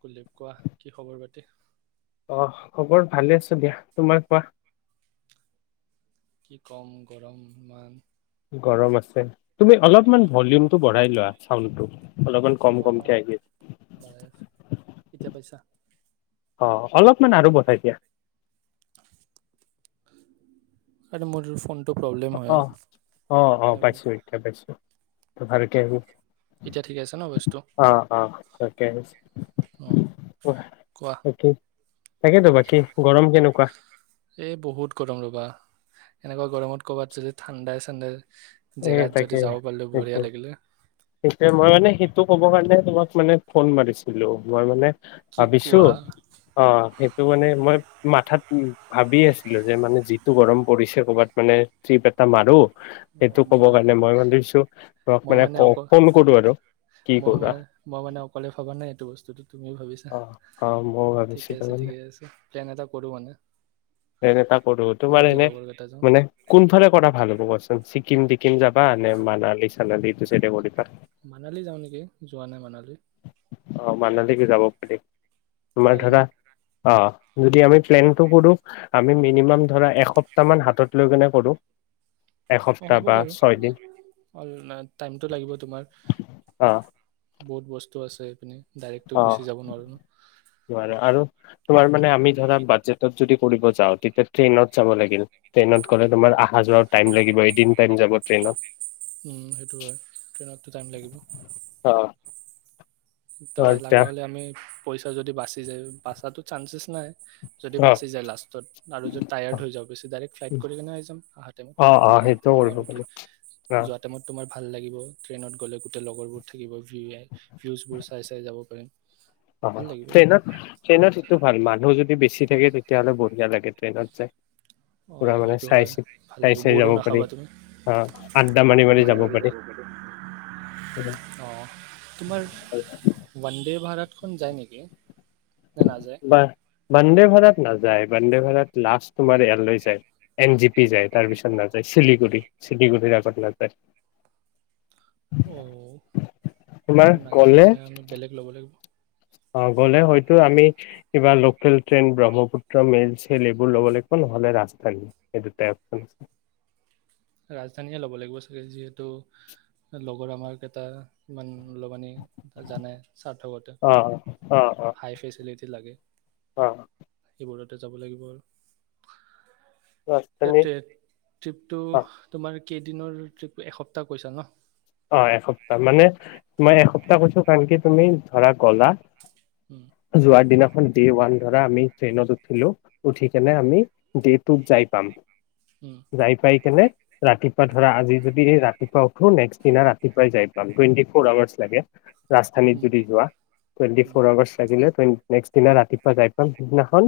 কলীপ কোৱা কি খবৰ পাতি আহ খবৰ ভালে আছো দিয়া তোমাৰ কোৱা কি কম গৰম ইমান গৰম আছে তুমি অলপমান ভলিউমটো বঢ়াই লোৱা চাউণ্ডটো অলপমান কম কমকে আহি আছে অ এতিয়া পাইছা? অ', অলপমান আৰু বঢ়াই দিয়া। আৰু মোৰ [unintelligible] ফোনটো প্ৰব্লেম অ', হয় - অ', - অ', পাইছো এইবোৰ- এতিয়া পাইছো। এতিয়া ভালকে আহিছে এতিয়া ঠিকে আছে ন ভইচটো আহ', অ', ভালকে আহিছে অ কোৱা তাকেইতো বাকী গৰম কেনেকুৱা? এই বহুত গৰম ৰ'বা এনেকুৱা গৰমত'কৰবাত যদি ঠাণ্ডাই চাণ্ডাই এ জেগাত ', যদি তাকে যাব পাৰিলো বঢ়িয়া সেইটোৱে লাগিলে -সেইটোৱে মই মানে তটো ক'ব কাৰণে তোমাক মানে ফোন মাৰিছিলো মই মানে কি ভাবিছো কোৱা অ', সেইটো মানে মই মাথাত উ', ভাবি আছিলো যে মানে যিটো গৰম পৰিছে কৰ'বাত মানে ট্ৰিপ এটা মাৰো। সেইটো অঁ, মই ক'ব কাৰণে মই ভাবিছো তোমাক মই মানে কওঁ অকল ফোন কৰো আৰু কি মই কৰা? মানে মই মানে অকলে ভবা নাই এইটো বস্তুটো তুমিও ভাবিছা অ', অ', মইও ঠিকে ভাবিছিলো আছে মানে ঠিকে আছে প্লেন এটা কৰোঁ মানে প্লেন এটা কৰো তোমাৰ গোটেই এনে লগৰ কেইটা যাওঁ মানে কোনফাল কৰা ভাল হব কোৱাচোন ছিক্কিম ছিক্কিম তিক্কিম যাবা নে মানালী চানালি এইটো চাইড এ কৰিবা। মানালী যাওঁ নেকি যোৱা নাই মানালী। অ', মানহালীকে যাব স তোমাৰ কালি ন ধৰা অ', যদি আমি প্লেনটো কৰো আমি মিনিমাম ধৰা এসপ্তাহ মান হাতত লৈ কেনে কৰো। অ এসপ্তাহ হ'ব বা বাৰু ছয় দিন অ টাইমটো লাগিব তোমাৰ। অ বহুত বস্তু আছে এইপিনি। অ নোৱাৰা আৰু তোমাৰ মানে আমি ধৰা বাজেটত যদি ফুৰিব যাওঁ তেতিয়া ট্ৰেইনত যাব লাগিল ট্ৰেইনত গ'লে তোমাৰ অহা যোৱা টাইম লাগিব এদিন টাইম যাব ট্ৰেইনত। সেইটো হয় ট্ৰেইনত টাইম লাগিব। অ ত অ', এতিয়া লগা হলে আমি পইচা যদি বাচি যায় বাচা চান্সেছ নাই যদি অ', বাচি যায় লাষ্টত আৰু যদি টায়াৰ্ড অ', হৈ যাওঁ বেছি ডাইৰেক্ট ফ্লাইট কৰি কেনে আহ যাম আহা টাইমত অ', অহা অ', টাইমত সেইটোও ন কৰিব আৰু কি পাৰি অ', যোৱা টাইমত তোমাৰ ভাল লাগিব ট্ৰেইনত গ'লে গোটেই লগৰবোৰ থাকিব ভী ভিউচ চাই চাই যাব পাৰিম। অ ট্ৰেইনত ট্ৰেইনত সেইটো ভাল মানুহ যদি বেছি থাকে তেটি তিয়াহলে বঢ়িয়া লাগে ট্ৰেইনত যায়। অ সেইটো হয় ভাল চাই লাগ চাই বৰো যাব পাৰি নাখাবা তুমি আড্ডা মাৰি মাৰি যাব পাৰোঁ, অ তোমাৰ বন্দে ভাৰত খন যায় নেকি? নে নাযায় বা বন্দে ভাৰত নাযায়। বন্দে ভাৰত লাষ্ট তোমাৰ এয়াৰলৈ যায় এন জি পি যায় তাৰপিছত নাযায় চিলিগুৰি চিলিগুৰি আগত নাযায়। অঁ তোমাৰ সেইখন নাযায় গ'লে মানে আমি বেলেগ ল'ব লাগিব। অ গ'লে হয়তো আমি কিবা লোকেল ট্ৰেইন ব্ৰহ্মপুত্ৰ মেইিল চেল এইবোৰ লব লাগিব নহলে ৰাজধানী সেই দুটাই অপচন আছে। ৰাজধানীয়ে ল'ব লাগিব চাগে যিহেতু লগৰ আমাক এটা ইমান লাননি জানে স্বাৰ্থকতে অ অ অ হাই ফেচিলিটি লাগে। অ লগতে যাব লাগিবই আৰু। এয়া ৰাজধানী ট্ৰে ট্ৰিপটো অ তোমাৰ কেইদিনৰ ট্ৰিপ এসপ্তাহ কৈছা ন? অ এসপ্তাহ মানে মই এসপ্তাহ কৈছো কাৰণ কি তুমি ধৰা গলা উম, যোৱাৰ দিনা ডে ওৱান ধৰা আমি ট্ৰেইনত উঠিলো উঠি কেনে আমি ডে টুত যাই পাম। উম, যাই পাই কেনে ৰাতিপুৱা ধৰা আজি যদি ৰাতিপুৱা উঠো নেক্সট। পিছদিনা ৰাতিপুৱাই যাই। টুৱেনটি ফৰ আৱাৰ্চ লাগে ৰাজধানীত উম, যদি যোৱা টুৱেনটি উম। ফৰ আৱাৰ্চ লাগিলে টুৱেন। নেক্সট দিনা ৰাতিপুৱা যাই পাম সিদিনাখন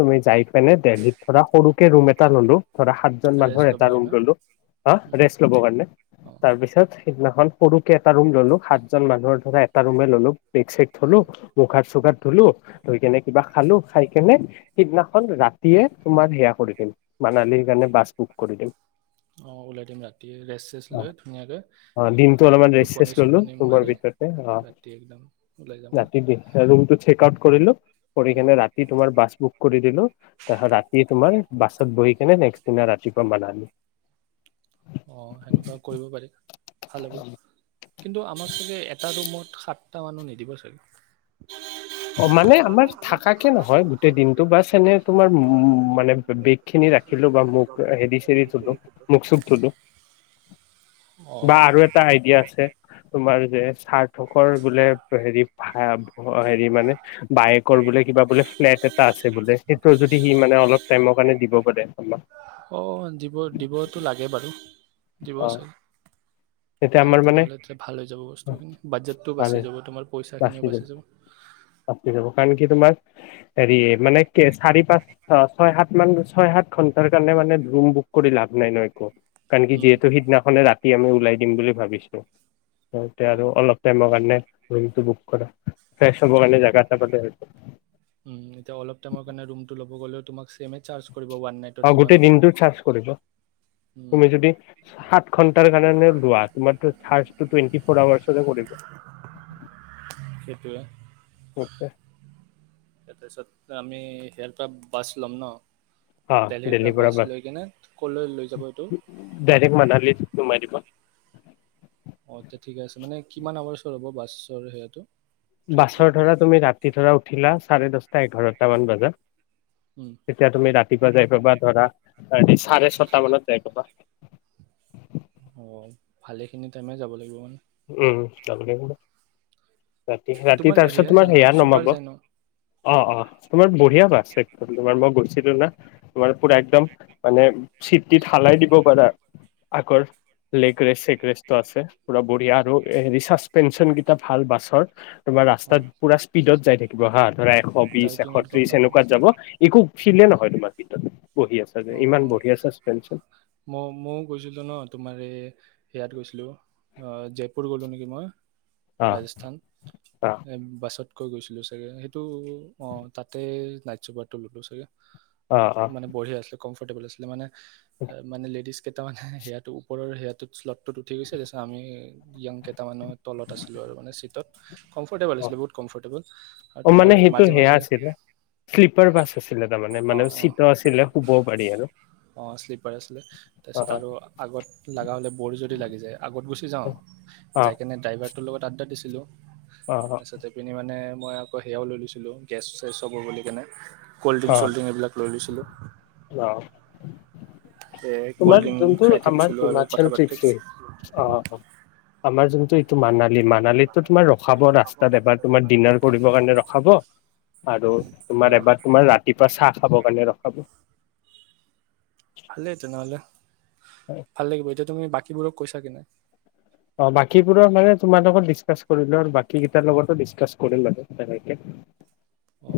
তুমি যাই। মানে দেলহিত ধৰা সৰুকে ৰুম এটা ললো ধৰা সাতজন মানুহৰ ৰেষ্ট এটা ল'বৰ ৰুম কাৰণে ললো হ উম, ৰেষ্ট ল'ব কাৰণে অঁ তাৰ পিছত। সেইদিনাখন সৰু। কে এটা ৰুম ললো সাতজন মানুহৰ। ধৰা এটা ৰুমে ল'লোঁ। বেক চেক থলো উম, মোখ হাত‌ চোক হাত। ধুলো ধুই কেনে কিবা খালো খাই কেনে সিদিনাখন ৰাতিয়ে তোমাৰ সেয়া কৰি দিম। মানালীৰ কাৰণে বাছ বুক কৰি দিম অহ ওলাই দিম ৰাতি ৰেষ্ট চেষ্ট অ', লৈ ধুনীয়াকে। অ দিনটো অলপমান ৰেচ চেচ ললো ৰুমৰ ভিতৰতে অ ৰাতি একদম ওলাই যাম আৰু ৰাতি ৰুমটো চেক আউট। কৰিলো। উম, কৰিকেনে ৰাতি তোমাৰ বাছ। বুক কৰি দিলো তাছত ৰাতি তোমাৰ বাছত বহি কিনে নেক্সট দিনা ৰাতিপুৱা মান আমি। অ সেনেকোৱা কৰিব পাৰি। ভাল হ'ব। কিন্তু আমাক চাগে এটা ৰুমত সাতটা মানুহ নিদিব চাগে। অ মানে আমাৰ থাকাকে নহয় গোটেই দিনটো বা চনে তোমাৰ মানে বেগ খিনি ৰাখিলো বা মোক হেৰি চেৰি চুলো মুখ চুখ ধুলো। অ বা আৰু এটা আইডিয়া আছে তোমাৰ যে। সাৰ্থকৰ বোলে হেৰি হা। মানে, বায়েকৰ বোলে কিবা বোলে ইণেণ্ট এটা আছে বোলে, হেটোও যদি সি মানে অলপ টাইমৰ কাৰনে দিব পাৰে, আমাক। অ দিব-দিবতো লাগে বাৰু। দিব অ চাগে? তেতিয়া পাৰি আমাৰ মানে তেনেহলে ভাল হৈ যাব বস্তুখিনি, বাজেটটো ভালে বাছি যাব তোমাৰ পইচাখিনিও বাচি যাব। বাচি যাব কাৰণ কি তোমাৰ হেৰি মানে চাৰি-পাঁচ-ছয়-সাত মান ছয়-সাত ঘন্টাৰ কাৰণে মানে ৰুম বুক কৰি লাভ নাই ন একো? কাৰণ কি উম যিহেতু সিদিনাখনে ৰাতি আমি। ওলাই দিম বুলি ভাবিছো। তয়া অ আৰু অলপ টাইমৰ কাৰণে। ৰুমটো বুক কৰা। ফেছ হ'ব কাৰনে জাগা এটা [unintelligible] উ এতি অলপ টাইমৰ কাৰনে ৰুমটো লব গ'লে তোমাক। ছেমে চাৰ্জ কৰিব ওৱান নাইটৰ অ যিমান গোটেই লয় দিনটো চাৰ্জ কৰিব। উম তুমি যদি সাত ঘন্টাৰ কাৰণে লোৱা, তোমাত চাৰ্জ। টো টোৱেটি ফ'ৰ আাৱাছ। সেইটোৱে, তাৰপিছত আমি ইেয়াৰ পৰা বাচ লম ন? অ দেলহিৰ দেল্লীৰ পৰা বাছ, লৈ কিনে ক'লৈ লৈ যাব এইটো ডাইৰেক্ মাদালিত সোমাই দিব। অ তেয়া ঠিকে আছে, মানে কিমান হৌৰাছ হ'ব? বাছ সেয়াটো? ট্ৰিপটো বাছৰ ধৰা তুমি ৰাতি ধৰা উঠিলা চাৰে দশ এঘাৰটা মান বজাত, উম তেতিয়া তুমি ৰা ৰাতিপুৱা যাই পাবা ধৰা চাৰে ছয়টা মানত যাই পাবা। অ ভালেখিনি টাইমে যাব লাগিব মানে। উম চলনে ক। ৰাতি এই ৰাতি তোমাৰ তাৰপিছত তোমাৰ যায় ন সেয়া নমাব চুপাৰ যায় ন অ অ তোমাৰ বঢ়িয়া বাছে তোমাৰ মই গ। তোমাৰ পুৰা একদম মানে চিটিত হালাই দিব পাৰা আগৰ লেগ ৰেষ্ট চেগ ৰেষ্টটো আছে পুৰা। বঢ়িয়া আৰু এ হেৰি চাচপেঞ্চন কেইটা ভাল বাছৰ। তোমাৰ অ ৰাস্তাত পুৰা স্পীডত যাই থাকে? গহাৰ। ধৰা এশ বিশ এশ জাৰ্কিঙত গম ত্ৰিশ নাপাম সেনেকুৱাত যাব একো ফিলে নহয় তোমাৰ ভিততে বহি আছো? অ ইমান বঢ়িয় চাচপেঞ্চন? মই ময়ো গৈছিলোঁ ন তোমাৰ এই ইয়াত গৈছিলোঁ? অ জয়পুৰ গ'লো নি। কিব। অ ৰাজস্থান অ বাছত। কৈ গৈছিলো চাগে সেইটো অ তাতে নাইট ছুপাৰ তো ল'লো চাগে? অ অ মানে বঢ়িয়া আছিলে কমফৰ্টেবল আছিল মানে। মানে লেডিছ। কেইটামানে সেয়াটো ওপৰৰ সেয়াটোত শ্লটটোত উঠি গৈছোৰত আমি য়াং কেইটামানৰ তলত আছিলো আৰু মানে চিটত। অ অ তোমাৰ মানে সেইটো মাজে সেয়া মাজে আছিলে শ্লিপাৰ বাছ আছিলে তাৰমানে মানে অঁ অঁ চিট আছিলে? শুবও পাৰি আৰু অঁ শ্লিপাৰ আছিলে অ তাৰপিছত আৰু আগত লগা হ'লে ব'ৰ যদি লাগি যায় আগত গুচি যাওঁ অ অ যাই কেনে ড্ৰাইভাৰ। তোৰ লগত আড্ডা দিছিলোঁ? অ তাৰপিছতে পিনি মানে। মই আকৌ সেয়াও লৈ লৈছিলোঁ গেছ চেছ চব বুলি কেনে। অ কলড্ৰিংক চল্ড্ৰিং এইবিলাক লৈ লৈছিলোঁ? অ ক'ল্ড তোমাৰ ড্ৰিংক যোনটো খাই আমাৰ থাকিছিলোঁ আৰু হিমাচল কথা পাতি ট্ৰিপটোৱে, অ। আমাৰ জোন টো এইটো মানালী মানালিতো তোমাৰ ৰখাব ৰাস্তাত এবাৰ তোমাৰ ডিনাৰ কৰিবৰ কাৰণে ৰখাব আৰু তোমাৰ অঁ এবাৰ ৰাতিপুৱা চাহ খাব কাৰণে ৰখাব। ভালেই তেনেহলে ভাল লাগিব এতিয়া তুমি বা কি বোৰক কৈছা কি নাই? অ বাকীবোৰৰ মানে তোমাৰ লগত ডিচকাছ কৰিলো, আৰু বাকীকেইটাৰ লগতো ডিচকাছ কৰিম আৰু তেনেকে অ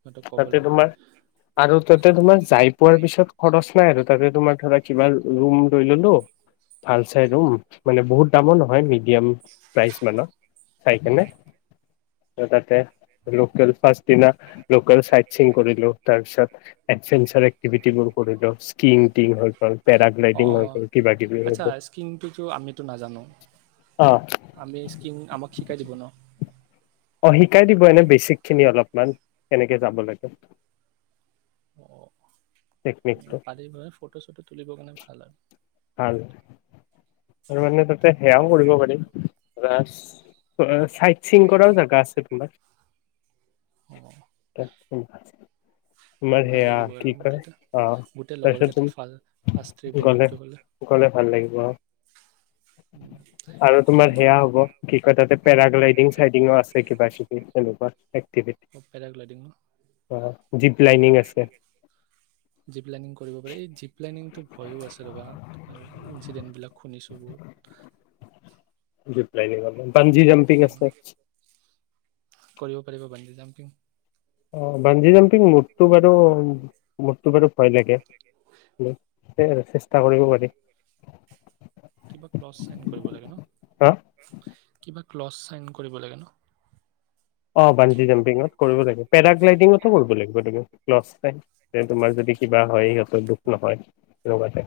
সিহঁতক ক'ব তাতে লাগিব তোমাৰ আৰু তাতে তোমাৰ যাই পোৱাৰ পিছত খৰচ নাই আৰু তাতে তোমাৰ ধৰা কিবা ৰুম লৈ ললো, ভাল চাই ৰুম মানে বহুত দামৰ নহয় সি। মিডিয়াম প্ৰাইজ মানে ন চাই উম। কেনে। তাতে লোকেল ফাষ্ট দিনা লোকেল চাইট চিং কৰিলো, তাৰপিছত এডভেঞ্চাৰ এক্টিভিটিবোৰ কৰিলো স্কিংটিং হৈ গল অঁ পেৰাগ্লাইডিং হৈ অঁ গল কিবা কিবি হৈ আচ্ছা গ'ল। স্কিনটোতো আমিতো নাজানো অ আমি স্কিম আমাক শিকাই দিব ন। অ শিকাই দিব এনেই বেচিক খিনি অলপমান কেনেকে যাব লাগে। [unintelligible] টেকনিকটো আজি পোৰা ফটো চটো তুলিবৰ কাৰণে ভাল আৰু ভাল ত মানে তাতে সেয়াও কৰিব পাৰিম। চাইদ স্কিম কৰাও জাগা আছে তোমাৰ। অঁ [unintelligible] ভাল সেয়া লাগিব কি আৰু কয় অ মুঠতে গোটেই লগৰ তাৰপিছত কেইটাৰ তুমি ফাষ্ট ট্ৰিপ হ'ব এইটো গ'লে। গ'লে ভাল লাগিব উম, আৰু তোমাৰ সেয়া হ'ব কি কয় তাতে পেৰাগ্লাইডিং চাইডিঙো আছে কিবা কিবি এনেকুৱা এক্টিভিটি পেৰাগ্লাইডিং ন অ জিপ লাইনিং আছে জীপ লাইনিং কৰিব পাৰি জীপ লাইনিং টো ভয়ো আছে ৰ'বা তোমাৰ ইনঞ্চিডেণ্টবিলাক শুনিছোঁ বহুত জীপ লাইনিঙৰ পঞ্জি জম্পিং ও উম, আছে। কৰিব পাৰিব পাঞ্জি জাম্পিং। অ পাঞ্জি জাম্পিং মোৰ টো বাৰু মোৰটো বাৰু ভয় লাগে। চেষ্টা কৰিব পাৰি। কিবা ক্লছ চাইন কৰিব লাগে হা ন। ক্লছ চাইন কৰিব লাগে ন? অ বালটিকেল টি‍ংত কৰিব লাগে পেৰাগ্লাইডিঙতো কৰিব লাগিব লাচ তাইম তেনে তোমাৰ যদি কিবা হয়। দুখ নহয় লগতে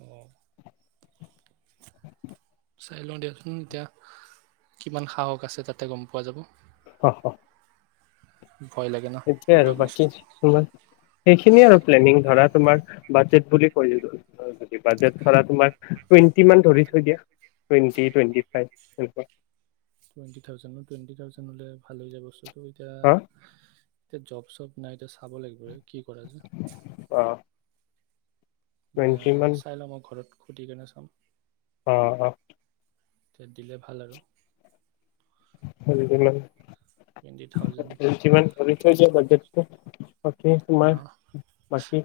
অহ চাই লওঁ দিয়াচোন এতিয়া কিমান সাহস আছে তাতে গম পোৱা যাব। অহ অহ ভয় লাগে ন সেইটোৱে আৰু এইবিলাক বাকী বস্তু। তোমাৰ সেইখিনি আৰু প্লেনিং ধৰা তোমাৰ। বাজেট বুলি কৈ দিলোঁ বাজেট ধৰা তোমাৰ টুৱেণ্টি মান ধৰি থৈ দিয়া টুৱেটি টুৱেটি ফাইভ এনেকুৱা। টুৱেন্টি থাউজেণ্ড ন টুৱেন্টি থাউজেণ্ড হ'লে ভাল হৈ যাব চোন। কিন্তু এতিয়া হা এতিয়া জব চব নাই এতিয়া চাব লাগিব ৰে। কি কৰা যে অ মানে টুৱেণ্টি মান চাই লওঁ মই ঘৰত। সুধিকেনে চাম। অ অ তেত দিলে ভাল আৰু। টুৱেণ্টি থাউজেণ্ড [inaudible] যিমান কৰি থৈছ বাজেট। [unintelligible] অ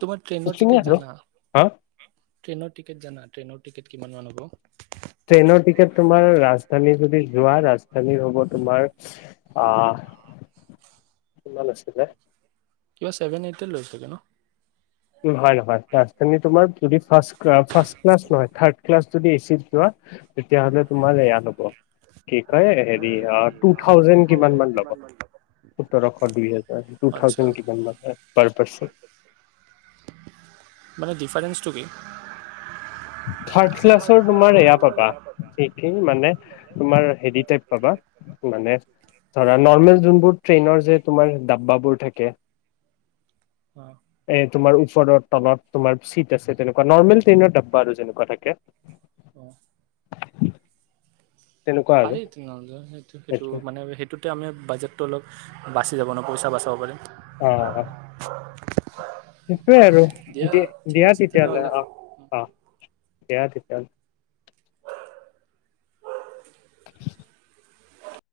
তোমাৰ ট্ৰেইনৰ সেইখিনিয়ে টিকেট আৰু জানা হা ট্ৰেইনৰ টিকেট জানা ট্ৰেইনৰ টিকেট কিমান মান হ'ব। ট্ৰেইনৰ টিকেট তোমাৰ ৰাজধানী যদি। যোৱা ৰাজধানী হ'ব তোমাৰ আহ কিমান আছিলে? কিবা ছেভেন এইটি লৈছিলে ন উম হয় হয় পাছফালে তোমাৰ যদি ফাষ্ট ক্লাছ ক্লাছ নহয় থ্ৰাদ ক্লাছ। যদি এচিত যোৱা তেতিয়া হ'লে তোমাৰ এয়া ল'ব কি কয় হেৰি টু থাউজেণ্ড কিমানান ল'ব সোতৰশ দুই হাজাৰ টু আচ্ছা, থাউজেণ্ড কিমান মান তাৰ পাছত। মানে ডিফাৰেন্ঞ্চটো কি থাৰ্ড ক্লাছৰ তোমাৰ এয়া পাবা যিটো মানে তোমাৰ হেৰি টাইপ পাবা মানে ধৰা নৰ্মেল যোনবোৰ ট্ৰেইনৰ যে তোমাৰ ডাব্বাবোৰ থাকে হয় এ তোমাৰ ওচৰত তলত তোমাৰ চিট আছে তেনেকা নৰ্মেল ট্ৰেইনত আউ। বাৰু যেনেকুৱা থাকে অ তেনেকুৱা আৰু পাৰি তেনেহলে সেইটো সেইটো সেইটোৱে মানে সেইটোতে আমি বাজেট। ত লগ বাচি যাব ন পইচা বাচাব পাৰিম। অহ অ সেইটোৱে আৰু দিয়া ঠিক দিয়া আছে তেতিয়াহলে তেনেহ'লে আহ অ দিয়া তেতিয়া কাল ় [unintelligible]